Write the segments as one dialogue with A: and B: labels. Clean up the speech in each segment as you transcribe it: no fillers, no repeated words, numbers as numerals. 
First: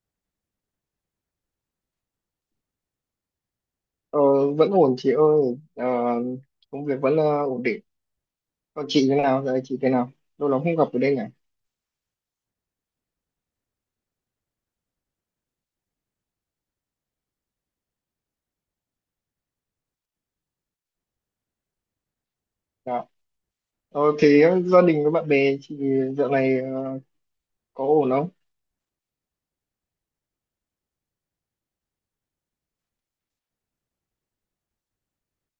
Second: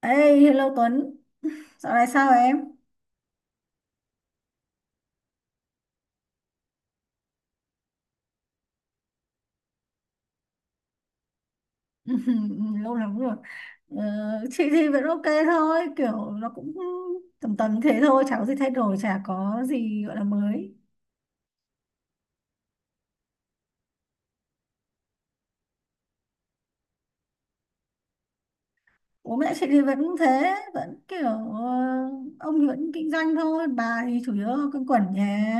A: Ê, hello Tuấn, dạo này sao em?
B: Ờ, vẫn ổn chị ơi. Ờ, công việc vẫn ổn định. Còn chị thế nào, giờ chị thế nào, lâu lắm không gặp ở đây nhỉ.
A: Lâu lắm rồi. Ờ, chị thì vẫn ok thôi, kiểu nó cũng tầm tầm thế thôi, chả có gì thay đổi, chả có gì gọi là mới.
B: Dạ. Gia đình với bạn bè chị dạo này có ổn không?
A: Bố mẹ chị thì vẫn thế, vẫn kiểu, ông thì vẫn kinh doanh thôi, bà thì chủ yếu quanh quẩn nhà,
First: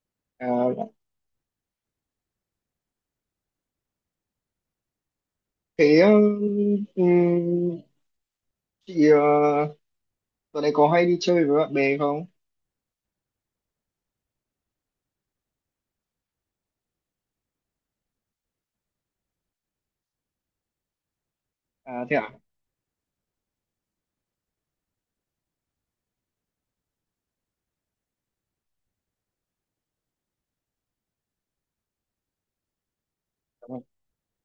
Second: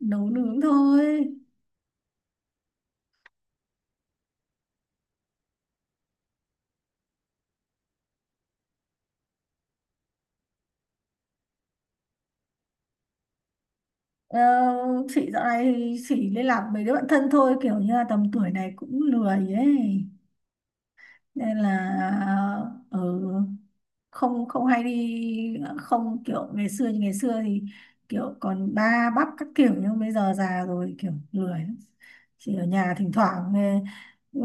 A: nấu nướng
B: À,
A: thôi.
B: thế ờ, ừm, chị ờ, Dạo này có hay đi chơi với bạn bè không?
A: Ờ, chị dạo này thì chỉ liên lạc với đứa bạn thân thôi, kiểu như là tầm tuổi này cũng lười ấy. Nên là
B: À, thế à.
A: ừ, không không hay đi, không kiểu ngày xưa, như ngày xưa thì kiểu còn ba bắp các kiểu, nhưng bây giờ già rồi kiểu lười lắm. Chỉ ở nhà thỉnh thoảng, ừ,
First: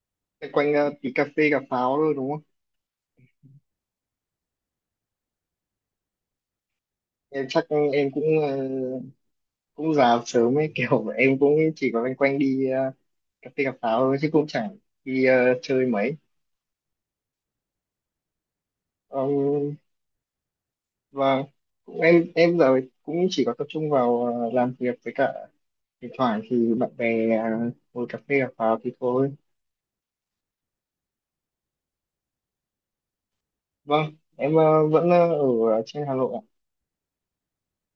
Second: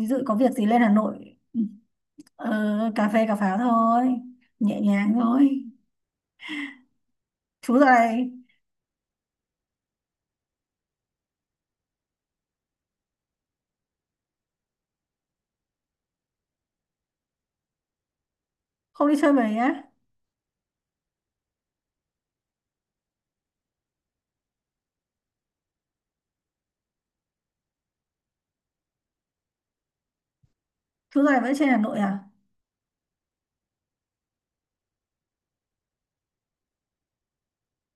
A: ví dụ có
B: Thế
A: việc gì
B: quanh
A: lên Hà
B: tí cà
A: Nội.
B: phê cà pháo thôi đúng không?
A: ờ, Cà phê cà pháo thôi, nhẹ nhàng thôi.
B: Em chắc
A: Chú dạo
B: em
A: này
B: cũng cũng già sớm ấy kiểu em cũng chỉ có loanh quanh đi cà phê cà pháo thôi, chứ cũng chẳng đi chơi mấy.
A: không đi
B: Ờ,
A: chơi mấy á?
B: và cũng em giờ cũng chỉ có tập trung vào làm việc, với cả thỉnh thoảng thì bạn bè ngồi cà phê gặp vào thì thôi.
A: Chú dạo này vẫn trên Hà Nội à?
B: Vâng em vẫn ở trên Hà Nội ạ,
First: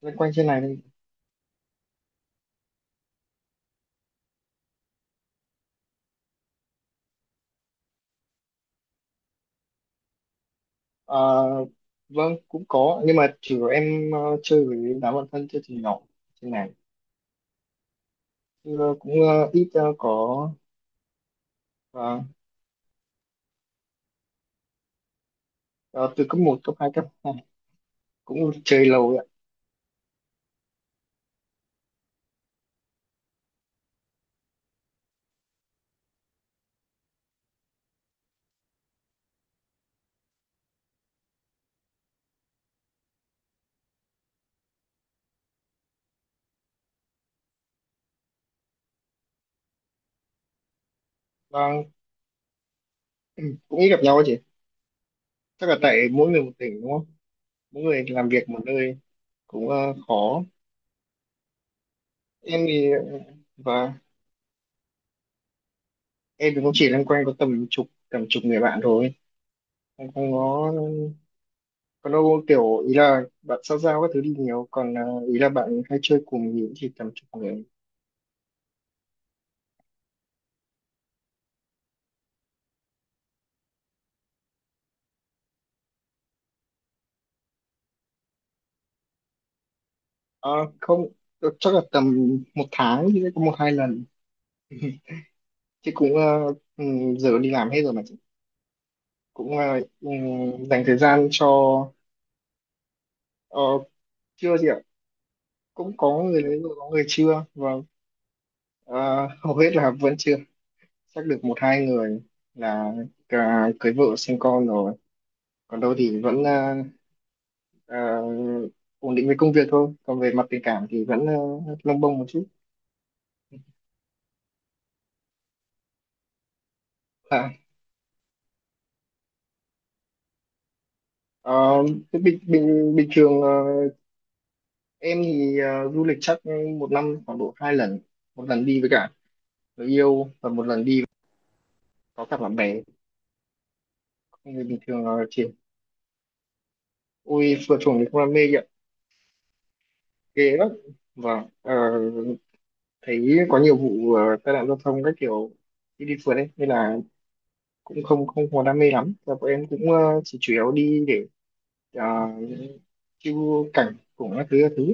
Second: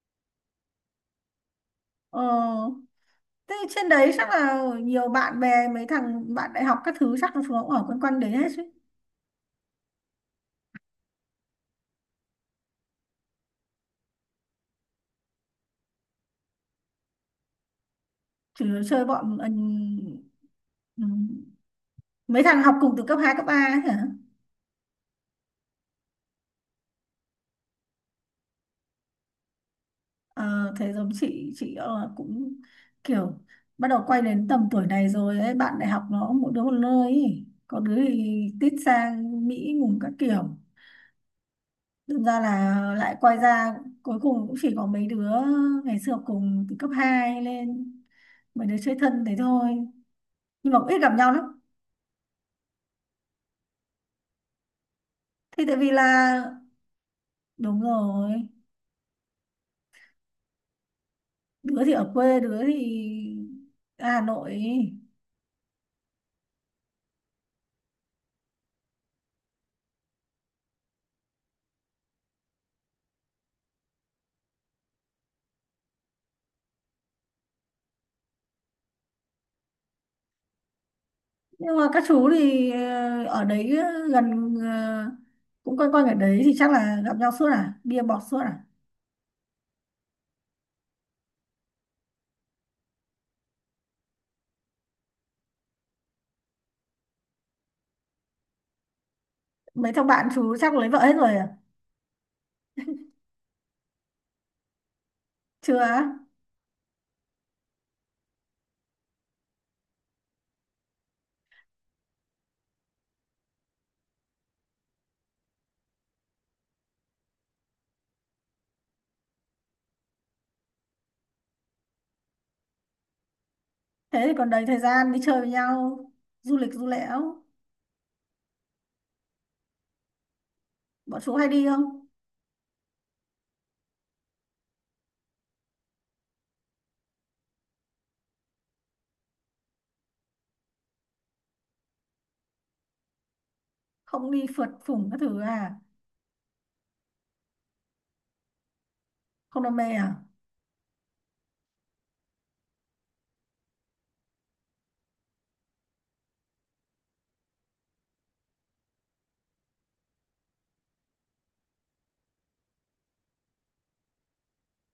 B: loanh quanh trên này thôi.
A: ờ Thế trên đấy chắc là nhiều bạn bè, mấy thằng bạn đại học các thứ chắc là chúng nó cũng ở quanh quanh đấy hết chứ?
B: Ờ, vâng cũng có, nhưng mà chủ yếu em chơi với đám bạn thân, chơi từ nhỏ trên này.
A: Chỉ
B: Chứ, ờ,
A: chơi
B: cũng
A: bọn,
B: ờ, ít ờ, có
A: ừ,
B: và
A: mấy thằng học cùng từ cấp 2 cấp ba ấy hả?
B: ờ, Từ cấp một cấp 2 cấp 3, cũng chơi lâu rồi ạ.
A: Ờ, Thế giống chị cũng kiểu bắt đầu quay đến tầm tuổi này rồi ấy, bạn đại học nó mỗi đứa một nơi ấy. Có đứa thì tít sang Mỹ ngùng các kiểu, đâm ra là lại quay ra, cuối cùng cũng chỉ có mấy đứa ngày xưa học cùng từ cấp 2 lên, mấy đứa chơi thân thế thôi, nhưng mà cũng ít gặp nhau lắm.
B: Vâng, cũng ít gặp nhau ấy chị.
A: Thì
B: Chắc
A: tại
B: là
A: vì
B: tại mỗi
A: là,
B: người một tỉnh đúng không,
A: đúng
B: mỗi người làm
A: rồi,
B: việc một nơi cũng khó.
A: đứa thì ở quê, đứa
B: Em thì
A: thì
B: và
A: ở Hà Nội ấy.
B: Em thì cũng chỉ loanh quanh có tầm chục người bạn thôi, em không có, còn đâu kiểu ý là bạn xã giao các thứ đi nhiều, còn ý là bạn hay chơi cùng thì cũng chỉ tầm chục người.
A: Nhưng mà các chú thì ở đấy, gần, cũng quanh quanh ở đấy thì chắc là gặp nhau suốt à, bia bọt suốt à?
B: à, Không, chắc là tầm một tháng thì sẽ có một hai lần, chứ cũng ừ, giờ đi làm hết rồi mà chị. Cũng
A: Mấy thằng bạn chú chắc
B: dành
A: lấy vợ
B: thời
A: hết
B: gian
A: rồi à?
B: cho ờ, chưa gì ạ.
A: Chưa
B: Cũng
A: á?
B: có người lấy rồi có người chưa, à, hầu hết là vẫn chưa, chắc được một hai người là cả cưới vợ sinh con rồi, còn đâu thì vẫn ờ, ổn định với công việc thôi, còn về mặt tình cảm thì vẫn lông bông một chút.
A: Thế thì còn đầy thời gian đi chơi với nhau, du lịch du lẽo.
B: à,
A: Bọn chú hay đi
B: ờ,
A: không?
B: Thế bình bình bình thường em thì du lịch chắc một năm khoảng độ hai lần, một lần đi với cả người yêu, và một lần đi có cả bạn bè.
A: Không đi
B: Con người
A: phượt
B: bình thường
A: phủng các thứ
B: chỉ,
A: à?
B: ôi phượt chuồng thì không đam mê vậy,
A: Không đam mê à?
B: ghê lắm. và ờ, Thấy có nhiều vụ tai nạn giao thông các kiểu khi đi phượt ấy, nên là cũng không không có đam mê lắm. Và bọn em cũng chỉ chủ yếu đi để ờ, chiêu cảnh cùng các thứ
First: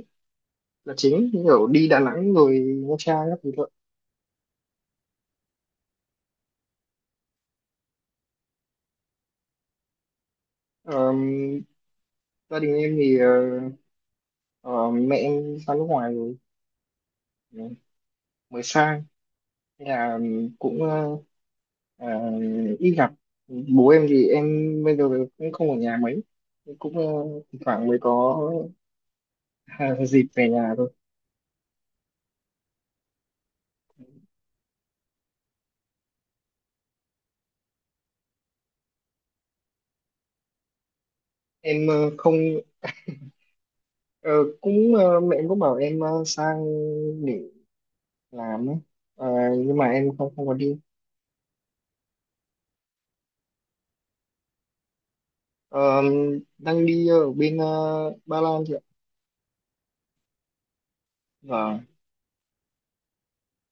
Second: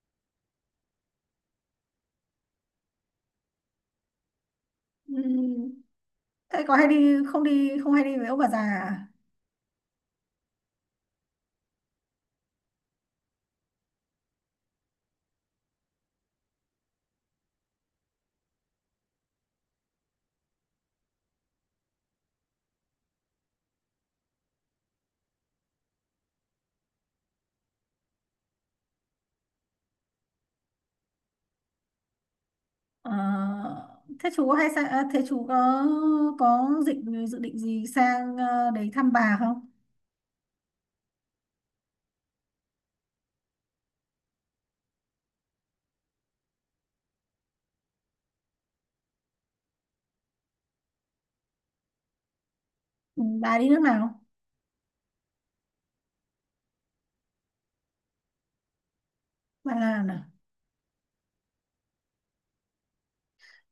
B: là chính, như kiểu đi Đà Nẵng rồi Nha Trang các thứ thôi.
A: Ừm, Thế có hay đi không, đi không, hay đi với ông bà già à?
B: Ờ, gia đình em thì ờ, mẹ em sang nước ngoài rồi, ờ, mới sang. Nên là cũng ờ, ít gặp. Bố em thì em bây giờ cũng không ở nhà mấy, cũng thỉnh thoảng mới có dịp về nhà thôi.
A: Ờ, thế chú có hay sang à, thế chú có, định, dự định gì sang, đấy thăm bà không?
B: Em không, ờ, cũng mẹ em cũng bảo em sang làm ấy. Ờ, nhưng mà em không không có đi.
A: Ừ, bà đi nước nào?
B: Ờ, đang đi ở bên Ba Lan chị ạ.
A: Bạn làm à?
B: và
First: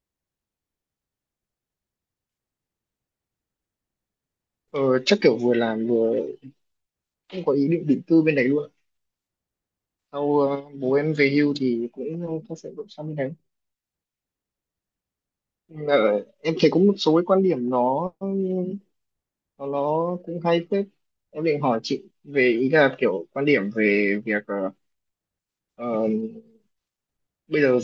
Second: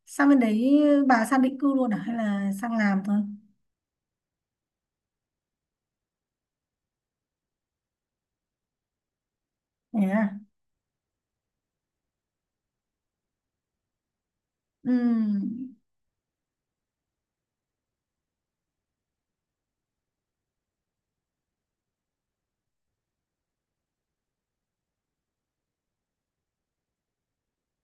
A: Sang bên đấy bà sang định cư luôn à? Hay là sang làm thôi?
B: ờ, Chắc kiểu vừa làm vừa cũng có ý định định cư bên đấy luôn.
A: Thế à?
B: Sau bố em về hưu thì cũng có sẽ đổi sang bên đấy.
A: Ừ.
B: Ờ, em thấy có một số cái quan điểm nó cũng hay phết. Em định hỏi chị về ý là kiểu quan điểm về việc ờ, bây giờ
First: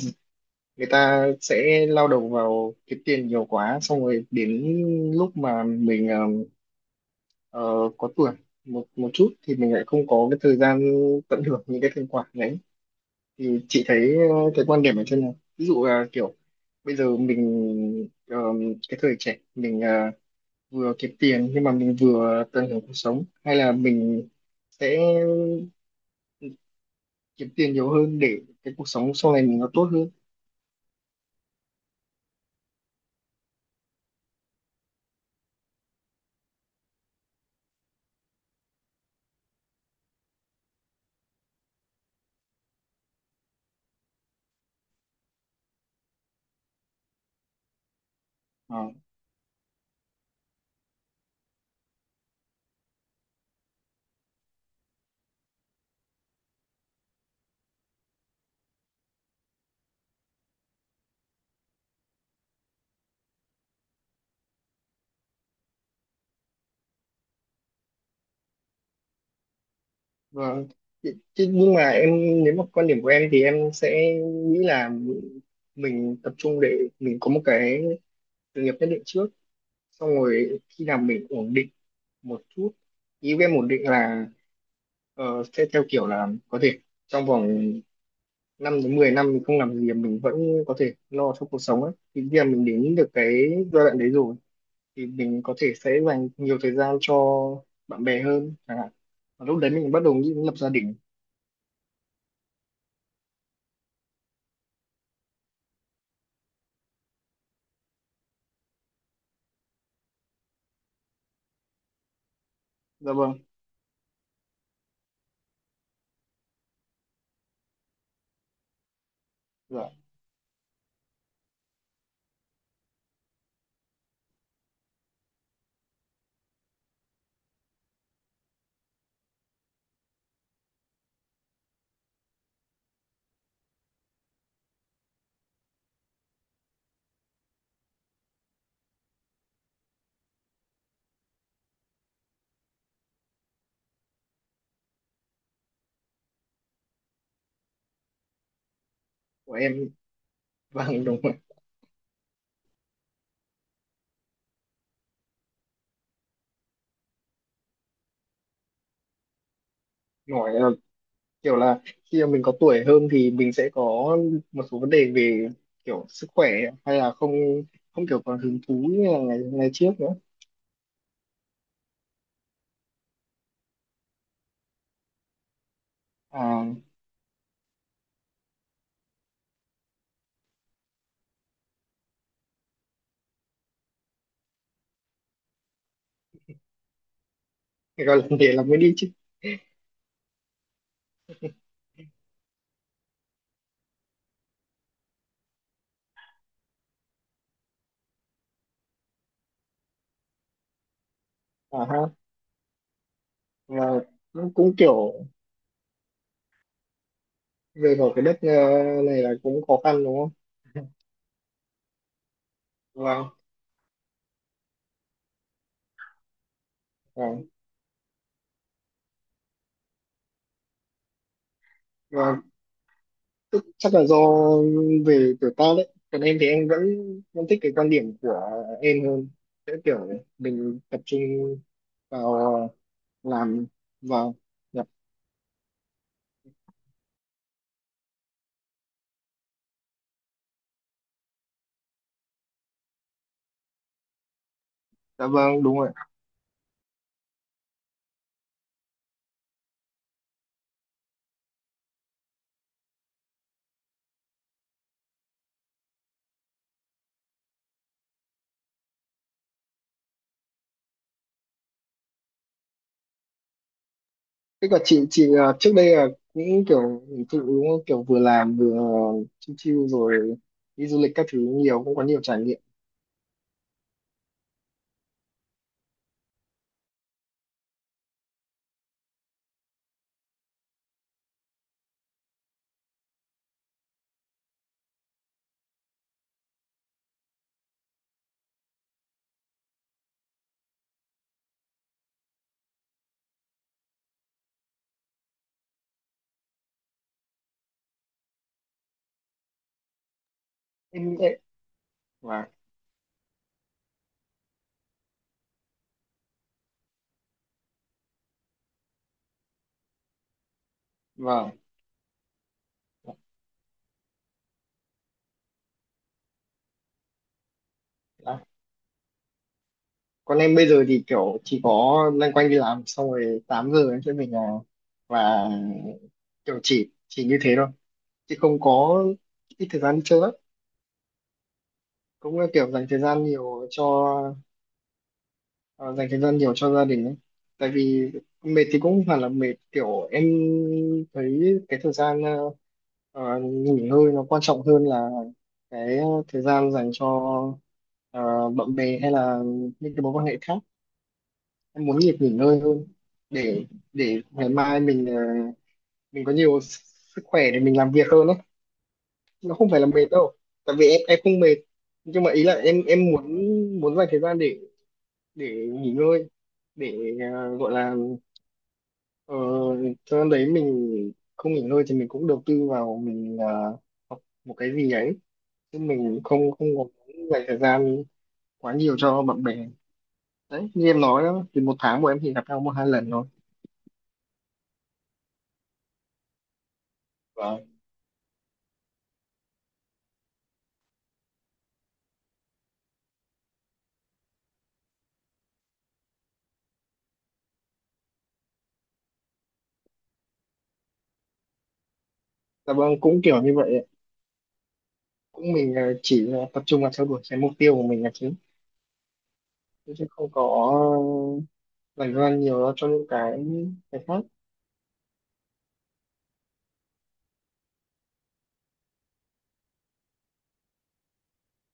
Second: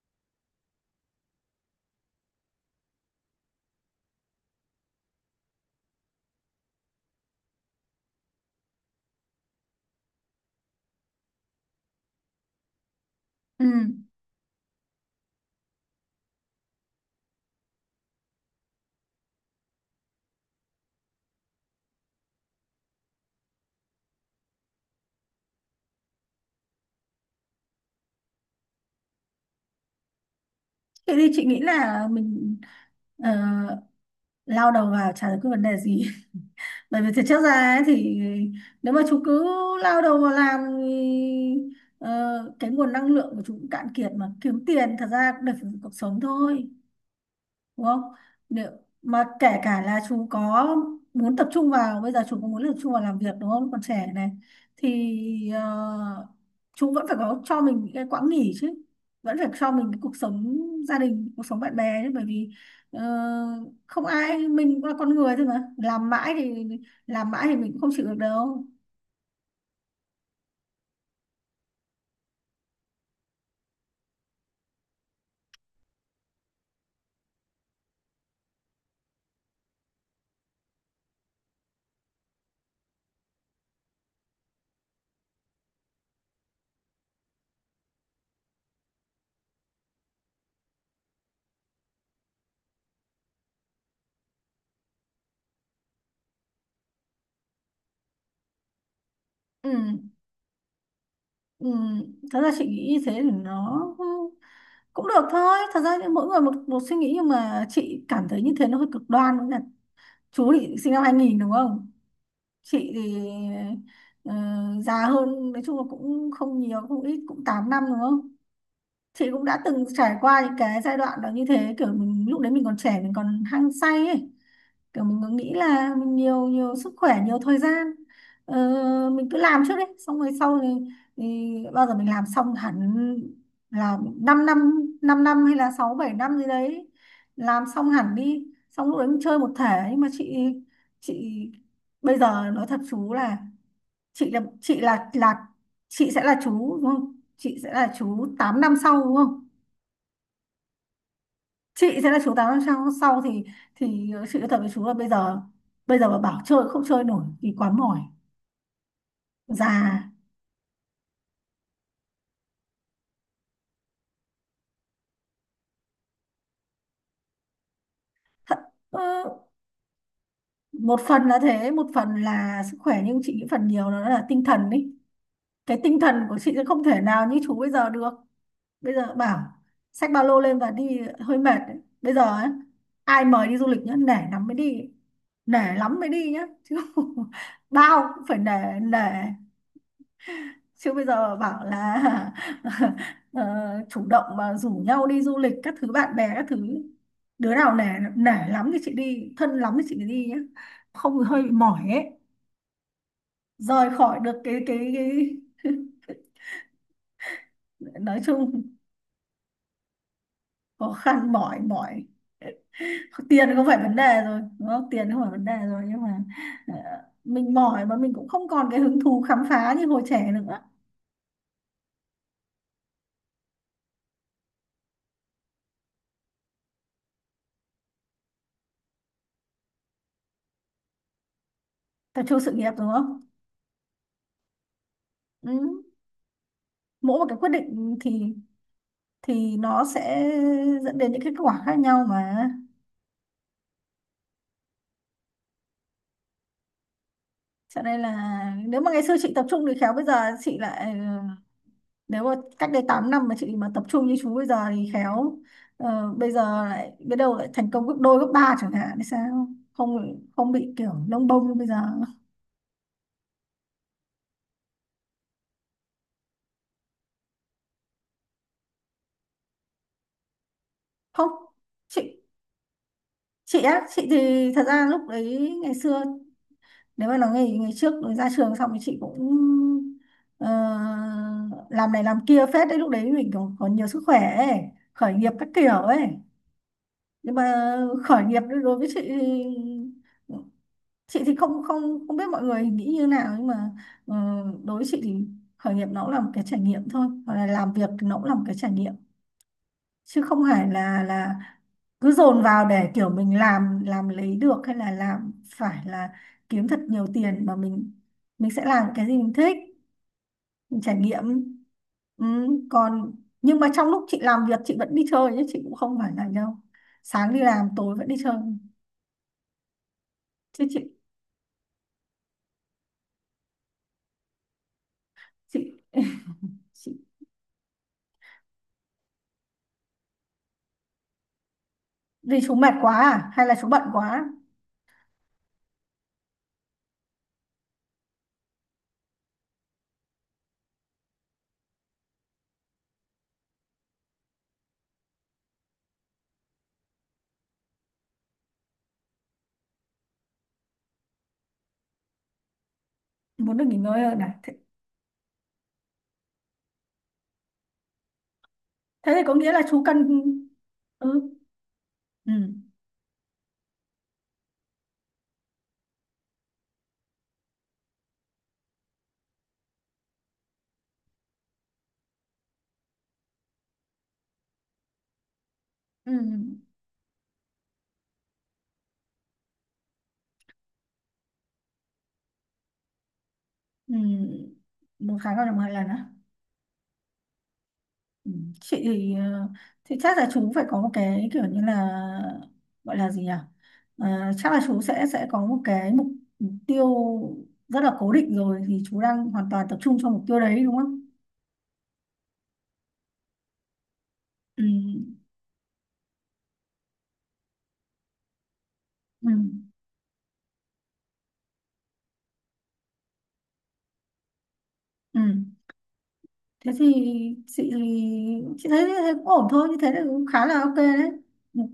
B: người ta sẽ lao đầu vào kiếm tiền nhiều quá, xong rồi đến lúc mà mình ờ, có tuổi một một chút thì mình lại không có cái thời gian tận hưởng những cái thành quả đấy. Thì
A: Ừ.
B: chị thấy cái quan điểm ở trên này, ví dụ là kiểu bây giờ mình ờ, cái thời trẻ mình vừa kiếm tiền nhưng mà mình vừa tận hưởng cuộc sống, hay là mình sẽ kiếm tiền nhiều hơn để cái cuộc sống sau này mình nó tốt hơn.
A: Thế thì chị nghĩ là mình ờ, lao đầu vào chả giải quyết vấn đề gì. Bởi vì thực chất ra ấy, thì nếu mà chú cứ lao đầu vào làm thì cái nguồn năng lượng của chú cũng cạn kiệt, mà kiếm tiền thật ra cũng để phục vụ cuộc sống thôi. Đúng không? Nếu
B: Ờ,
A: mà kể cả là chú có muốn tập trung vào, bây giờ chú có muốn tập trung vào làm việc đúng không, còn trẻ này, thì chú vẫn phải có cho mình những cái quãng nghỉ chứ, vẫn phải cho mình cái cuộc sống gia đình, cuộc sống bạn bè chứ, bởi vì ờ, không ai, mình cũng là con người thôi, mà làm mãi thì, làm mãi thì mình cũng không chịu được đâu.
B: và chứ nhưng mà em, nếu mà quan điểm của em thì em sẽ nghĩ là mình tập trung để mình có một cái sự nghiệp nhất định trước, xong rồi khi nào mình ổn định một chút, ý em ổn định là sẽ theo kiểu là có thể trong vòng 5 đến 10 năm mình không làm gì mình vẫn có thể lo cho cuộc sống ấy, thì khi mà mình đến được cái giai đoạn đấy rồi thì mình có thể sẽ dành nhiều thời gian cho bạn bè hơn chẳng hạn, và lúc
A: Ừ,
B: đấy mình bắt đầu nghĩ đến lập gia đình.
A: ừ. Thật ra chị nghĩ như thế thì nó cũng được thôi, thật ra thì mỗi người một một suy nghĩ, nhưng mà chị cảm thấy như thế nó hơi cực đoan. Chú thì sinh năm 2000 đúng không? Chị
B: Dạ
A: thì
B: vâng.
A: ờ, già hơn, nói chung là cũng không nhiều không ít, cũng 8 năm đúng không? Chị cũng đã từng
B: Dạ
A: trải qua những cái giai đoạn đó, như thế kiểu mình lúc đấy mình còn trẻ, mình còn hăng say ấy, kiểu mình cứ nghĩ là mình nhiều nhiều sức khỏe, nhiều thời gian, ờ, mình cứ làm trước đấy, xong rồi sau thì bao giờ mình làm xong hẳn, là 5 năm 5 năm năm hay là 6 7 năm gì đấy, làm xong hẳn đi, xong lúc đấy mình chơi một thể. Nhưng mà chị bây giờ nói thật chú là, chị là, chị là chị sẽ là chú, đúng không, chị sẽ là chú 8 năm sau đúng không,
B: của em, vâng đúng rồi.
A: chị sẽ là chú tám năm sau, sau thì chị nói thật với chú là bây giờ mà bảo chơi không chơi nổi thì quá mỏi, già.
B: Nói kiểu là khi mà mình có tuổi hơn thì mình sẽ có một số vấn đề về kiểu sức khỏe, hay là không không kiểu còn
A: Thật,
B: hứng thú như là
A: ờ,
B: ngày ngày trước nữa.
A: một phần là thế, một phần là sức khỏe, nhưng chị nghĩ phần nhiều nó là tinh thần ý. Cái tinh thần của chị sẽ
B: À
A: không thể nào như chú bây giờ được. Bây giờ bảo xách ba lô lên và đi hơi mệt đấy. Bây giờ ấy, ai mời đi du lịch nhá, nể lắm mới đi, nể lắm mới đi nhá chứ.
B: thì
A: Bao
B: gọi
A: cũng
B: là
A: phải nể,
B: để là mới đi
A: nể,
B: chứ.
A: chứ bây giờ bảo là ờ, chủ động mà rủ nhau đi du lịch các thứ, bạn bè các thứ, đứa nào nể, nể lắm thì chị đi, thân lắm thì chị mới đi nhé, không thì hơi bị mỏi
B: À
A: ấy.
B: ha.
A: Rời
B: và
A: khỏi được cái
B: Cũng, cũng kiểu về ở
A: nói
B: cái đất
A: chung
B: này là cũng khó khăn đúng không.
A: khó khăn, mỏi mỏi,
B: Và
A: tiền không phải vấn đề rồi đúng không, tiền không phải vấn đề rồi, nhưng mà ờ,
B: và,
A: mình mỏi mà mình cũng không còn cái hứng thú khám phá như hồi trẻ nữa.
B: và Tức, chắc là do về tuổi tác đấy. Còn em thì em vẫn vẫn thích cái quan điểm của em hơn, sẽ kiểu mình tập trung
A: Tập trung sự nghiệp
B: vào
A: đúng không?
B: làm vào. Dạ,
A: Ừ. Mỗi một cái quyết định thì nó sẽ dẫn đến những cái kết quả khác nhau mà.
B: dạ vâng, đúng rồi.
A: Cho nên là nếu mà ngày xưa chị tập trung thì khéo bây giờ chị lại nếu mà cách đây 8 năm mà chị mà tập trung như chú bây giờ thì khéo, bây giờ lại biết đâu lại thành công gấp đôi gấp ba chẳng hạn thì sao, không không bị kiểu lông bông như bây giờ.
B: Thế còn chị trước đây là những kiểu hình thụ đúng không? Kiểu vừa làm vừa chill chill rồi đi du lịch các
A: Không,
B: thứ nhiều, cũng có
A: chị
B: nhiều trải nghiệm.
A: chị á, chị thì thật ra lúc đấy ngày xưa, nếu mà nói ngày ngày trước ra trường xong thì chị cũng ờ, làm này làm kia phết đấy, lúc đấy mình còn, còn nhiều sức khỏe ấy, khởi nghiệp các kiểu ấy. Nhưng mà khởi nghiệp đối với chị thì, chị thì không không không biết mọi người nghĩ như nào, nhưng mà ờ, đối với chị thì khởi nghiệp nó cũng là một cái trải nghiệm thôi, hoặc là làm việc thì nó cũng là một cái trải nghiệm, chứ không phải là,
B: Em
A: cứ dồn
B: và
A: vào để kiểu mình làm lấy được, hay là làm phải là kiếm thật nhiều tiền, mà mình sẽ làm cái gì mình thích, mình trải nghiệm.
B: Vâng. Vâng.
A: Ừ, còn, nhưng mà trong lúc chị làm việc chị vẫn đi chơi chứ, chị cũng không phải là đâu, sáng đi làm tối vẫn đi chơi
B: Đó. Còn em
A: chứ.
B: bây
A: Chị,
B: giờ thì kiểu chỉ có loanh quanh đi làm, xong rồi 8 giờ em sẽ về nhà và
A: chị
B: kiểu chỉ
A: chị
B: chỉ như thế thôi. Chứ không có, ít thời gian đi chơi lắm.
A: vì
B: Cũng là
A: chú
B: kiểu
A: mệt
B: dành
A: quá
B: thời gian
A: à hay là
B: nhiều
A: chú bận
B: cho,
A: quá,
B: dành thời gian nhiều cho gia đình ấy. Tại vì mệt thì cũng không phải là mệt, kiểu em thấy cái thời gian nghỉ ngơi nó quan trọng hơn là cái thời gian dành cho bạn bè, hay là những cái mối quan hệ khác. Em muốn việc nghỉ ngơi hơn,
A: muốn được
B: để
A: nghỉ ngơi hơn
B: để
A: à?
B: ngày
A: Thế,
B: mai mình mình có nhiều sức khỏe để mình làm việc hơn đấy.
A: thế thì có nghĩa
B: Nó
A: là
B: không phải
A: chú
B: là mệt
A: cần,
B: đâu, tại vì em
A: ừ,
B: không mệt, nhưng
A: ừ,
B: mà ý là em muốn, muốn dành thời gian để nghỉ ngơi, để gọi là ờ, thời gian đấy mình không nghỉ ngơi thì mình cũng đầu tư vào mình học một cái gì đấy, chứ
A: ừ,
B: mình không không có dành thời gian quá nhiều cho bạn bè. Đấy như em nói đó thì một tháng bọn em chỉ gặp nhau một hai lần thôi.
A: ừ. Một tháng gặp được một lần á?
B: Vâng.
A: Ừ, chị thì chắc là chú phải có một cái kiểu như là, gọi là gì nhỉ, Ờ, chắc là chú sẽ có một cái mục mục tiêu rất là cố định rồi, thì chú đang hoàn toàn tập trung cho mục tiêu đấy đúng không?
B: Dạ vâng, cũng kiểu như vậy ạ.
A: Ừ,
B: Cũng mình chỉ là tập trung vào theo đuổi cái mục tiêu của mình là chính,
A: ừ,
B: chứ chứ không có dành thời gian nhiều cho những cái khác.
A: ừ. Thế thì chị chị thấy, thấy cũng ổn thôi, như thế là cũng khá là ok đấy,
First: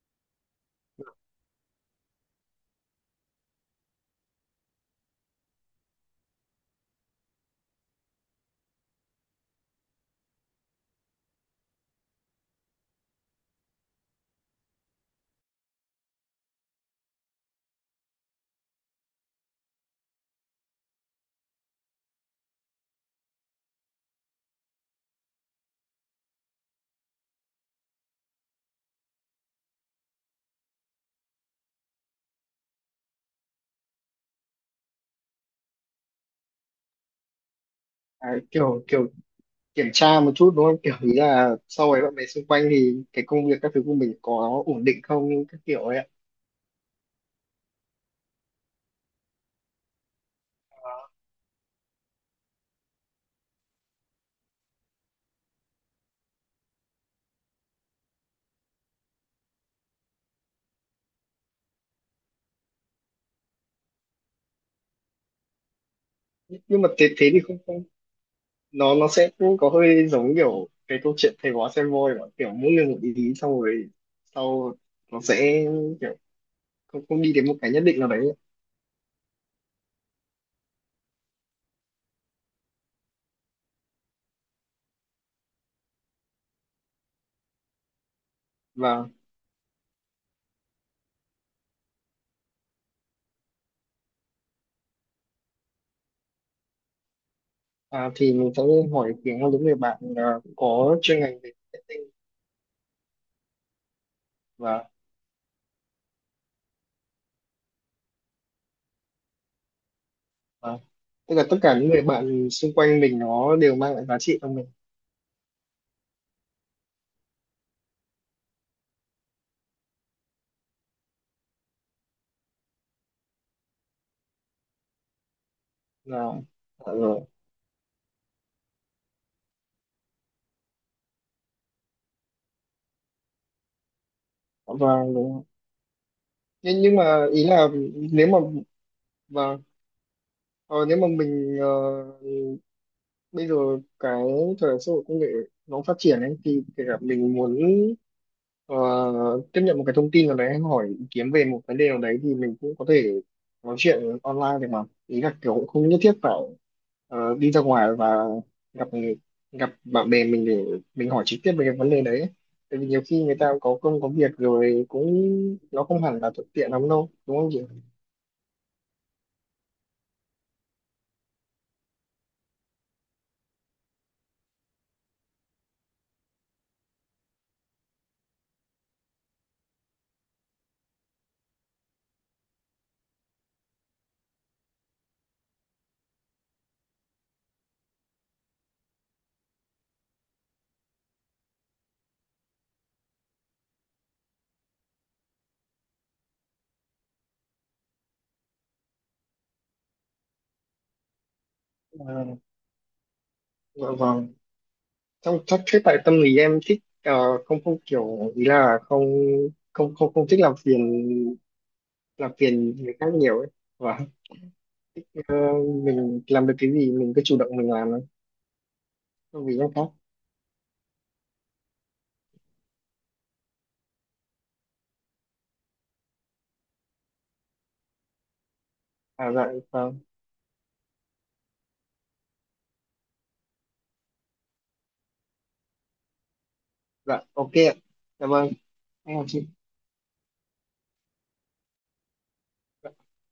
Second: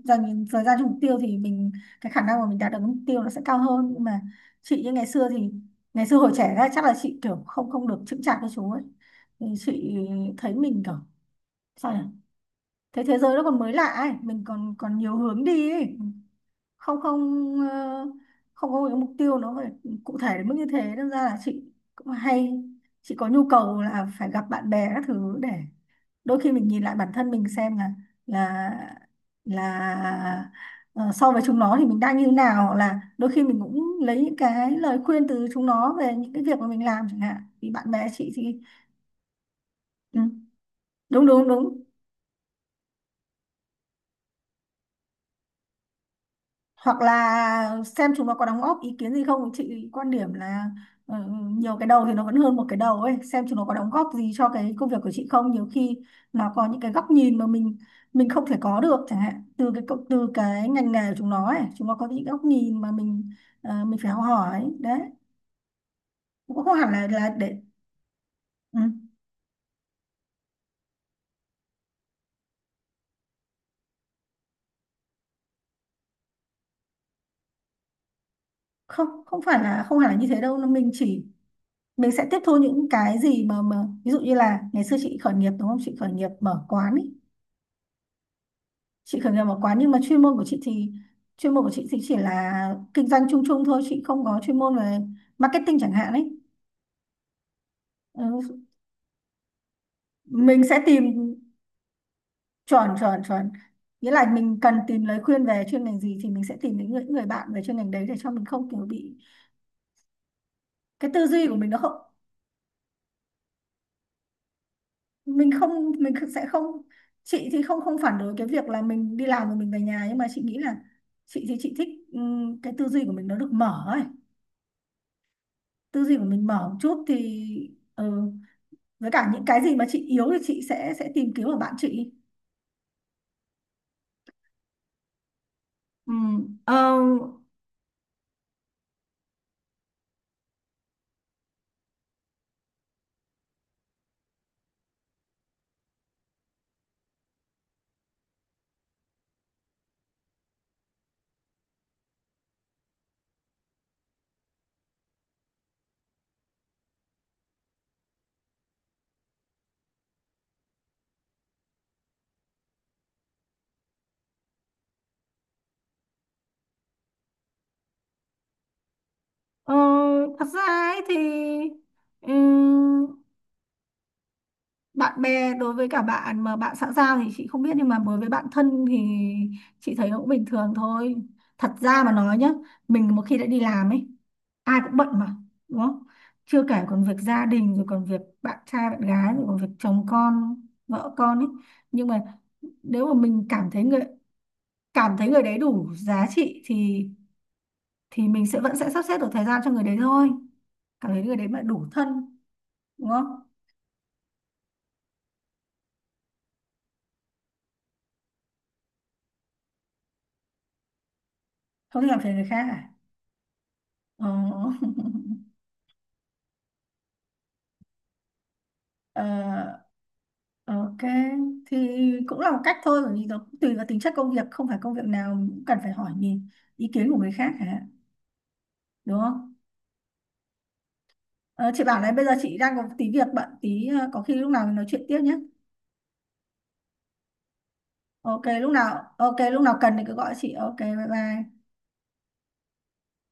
A: dành thời gian cho mục tiêu thì mình, cái khả năng mà mình đạt được mục tiêu nó sẽ cao hơn, nhưng mà chị như ngày xưa thì, ngày xưa hồi trẻ ra chắc là chị kiểu không không được chững chạc với chú ấy, thì chị thấy mình kiểu, sao nhỉ, thế thế giới nó còn mới lạ ấy, mình còn còn nhiều hướng đi ấy, không không ờ, không có một cái mục tiêu nó phải cụ thể đến mức như thế, nên ra là chị cũng hay, chị có nhu cầu là phải gặp bạn bè các thứ để đôi khi mình nhìn lại bản thân mình xem là, là là so với chúng nó thì mình đang như nào, hoặc là đôi khi mình cũng lấy những cái lời khuyên từ chúng nó về những cái việc mà mình làm chẳng hạn, thì bạn bè
B: À,
A: chị thì
B: kiểu kiểu kiểm
A: ừ,
B: tra một chút đúng không, kiểu ý
A: đúng đúng
B: là
A: đúng,
B: so với bạn bè xung quanh thì cái công việc các thứ của mình có ổn định không các kiểu ấy ạ.
A: hoặc là xem chúng nó có đóng góp ý kiến gì không. Chị quan điểm là ờ, nhiều cái đầu thì nó vẫn hơn một cái đầu ấy, xem chúng nó có đóng góp gì cho cái công việc của chị không. Nhiều khi nó có những cái góc nhìn mà mình không thể có được chẳng hạn, từ cái cộng-, từ cái ngành nghề của chúng nó ấy, chúng nó có những góc nhìn mà mình mình phải học hỏi đấy, cũng không
B: Nhưng mà
A: hẳn là,
B: thế thế thì
A: để,
B: không,
A: ừ,
B: nó nó sẽ cũng có hơi giống kiểu cái câu chuyện thầy bói xem voi mà, kiểu mỗi người một ý ý, xong rồi sau nó sẽ kiểu không, không đi đến một cái nhất định nào đấy.
A: không, không phải là, không hẳn là như thế đâu, mình chỉ, mình sẽ tiếp thu những cái gì mà, ví dụ như là ngày xưa chị khởi nghiệp đúng không, chị khởi nghiệp mở quán ý,
B: và
A: chị khởi nghiệp một quán, nhưng mà chuyên môn của chị thì, chỉ là kinh doanh chung chung thôi, chị không có chuyên môn về marketing chẳng hạn ấy.
B: thì mình sẽ
A: Ừ.
B: hỏi ý kiến của những người bạn, cũng
A: Mình sẽ
B: có
A: tìm,
B: chuyên ngành về marketing tinh,
A: chuẩn chuẩn chuẩn, nghĩa là mình cần
B: và
A: tìm lời khuyên về chuyên ngành gì thì mình sẽ tìm những người bạn về chuyên ngành đấy, để cho mình không kiểu bị
B: à,
A: cái tư
B: tức là
A: duy của
B: tất
A: mình
B: cả
A: nó
B: những
A: không,
B: người bạn xung quanh mình nó đều mang lại giá trị cho mình.
A: mình sẽ không, chị thì không không phản đối cái việc là mình đi làm rồi mình về nhà, nhưng mà chị nghĩ là chị thì chị thích, cái tư duy của mình nó được mở ấy, tư duy của
B: Là,
A: mình mở một
B: à,
A: chút
B: rồi.
A: thì, ừ, với cả những cái gì mà chị yếu thì chị sẽ tìm kiếm ở bạn chị.
B: và Đúng.
A: Ừ.
B: nhưng
A: Ờ,
B: nhưng mà ý là nếu mà, và ờ, nếu mà mình bây giờ cái thời đại xã hội công nghệ nó phát triển ấy, thì kể cả mình muốn ờ, tiếp nhận một cái thông tin nào đấy hay hỏi ý kiến về một vấn đề nào đấy, thì mình cũng có thể nói chuyện online được mà. Ý là kiểu cũng không nhất thiết phải đi ra ngoài và gặp người- gặp bạn bè mình để mình hỏi trực tiếp về cái vấn đề đấy ấy. Tại vì nhiều khi người ta cũng có công có việc rồi, cũng nó không hẳn là thuận tiện lắm đâu đúng không chị.
A: ờ, Thật ra ấy thì, ừ, bạn bè, đối với cả bạn mà bạn xã giao thì chị không biết, nhưng mà đối với bạn thân thì chị thấy nó cũng bình thường thôi. Thật ra mà nói nhá, mình một khi đã đi làm ấy, ai cũng bận mà, đúng không? Chưa kể còn việc gia đình, rồi còn việc bạn trai bạn gái, rồi còn việc chồng con, vợ con ấy. Nhưng mà nếu mà mình cảm thấy người, cảm thấy người đấy đủ giá trị thì mình sẽ vẫn sẽ sắp xếp được thời gian cho người đấy thôi, cảm thấy người đấy mà đủ
B: Ờ,
A: thân, đúng không?
B: dạ vâng. Trong chắc thế, tại tâm lý em thích không không kiểu ý là không không thích làm phiền,
A: Không thì làm
B: làm
A: phiền người khác
B: phiền
A: à?
B: người khác nhiều ấy. và
A: Ờ.
B: ờ, mình làm được cái gì mình cứ chủ động mình làm thôi,
A: ờ,
B: không vì em khác.
A: ok thì cũng là một cách thôi, bởi vì nó cũng tùy vào tính chất công việc, không phải công việc nào mình cũng cần phải hỏi nhìn ý kiến của người khác hả, đúng
B: À dạ
A: không?
B: vâng.
A: Ờ, chị bảo này, bây giờ chị đang có tí việc bận tí, có khi lúc nào mình nói chuyện tiếp nhé.
B: Dạ ok ạ. Dạ
A: Ok,
B: vâng.
A: lúc nào,
B: Em
A: ok
B: chịu.
A: lúc nào cần thì cứ gọi chị, ok, bye bye.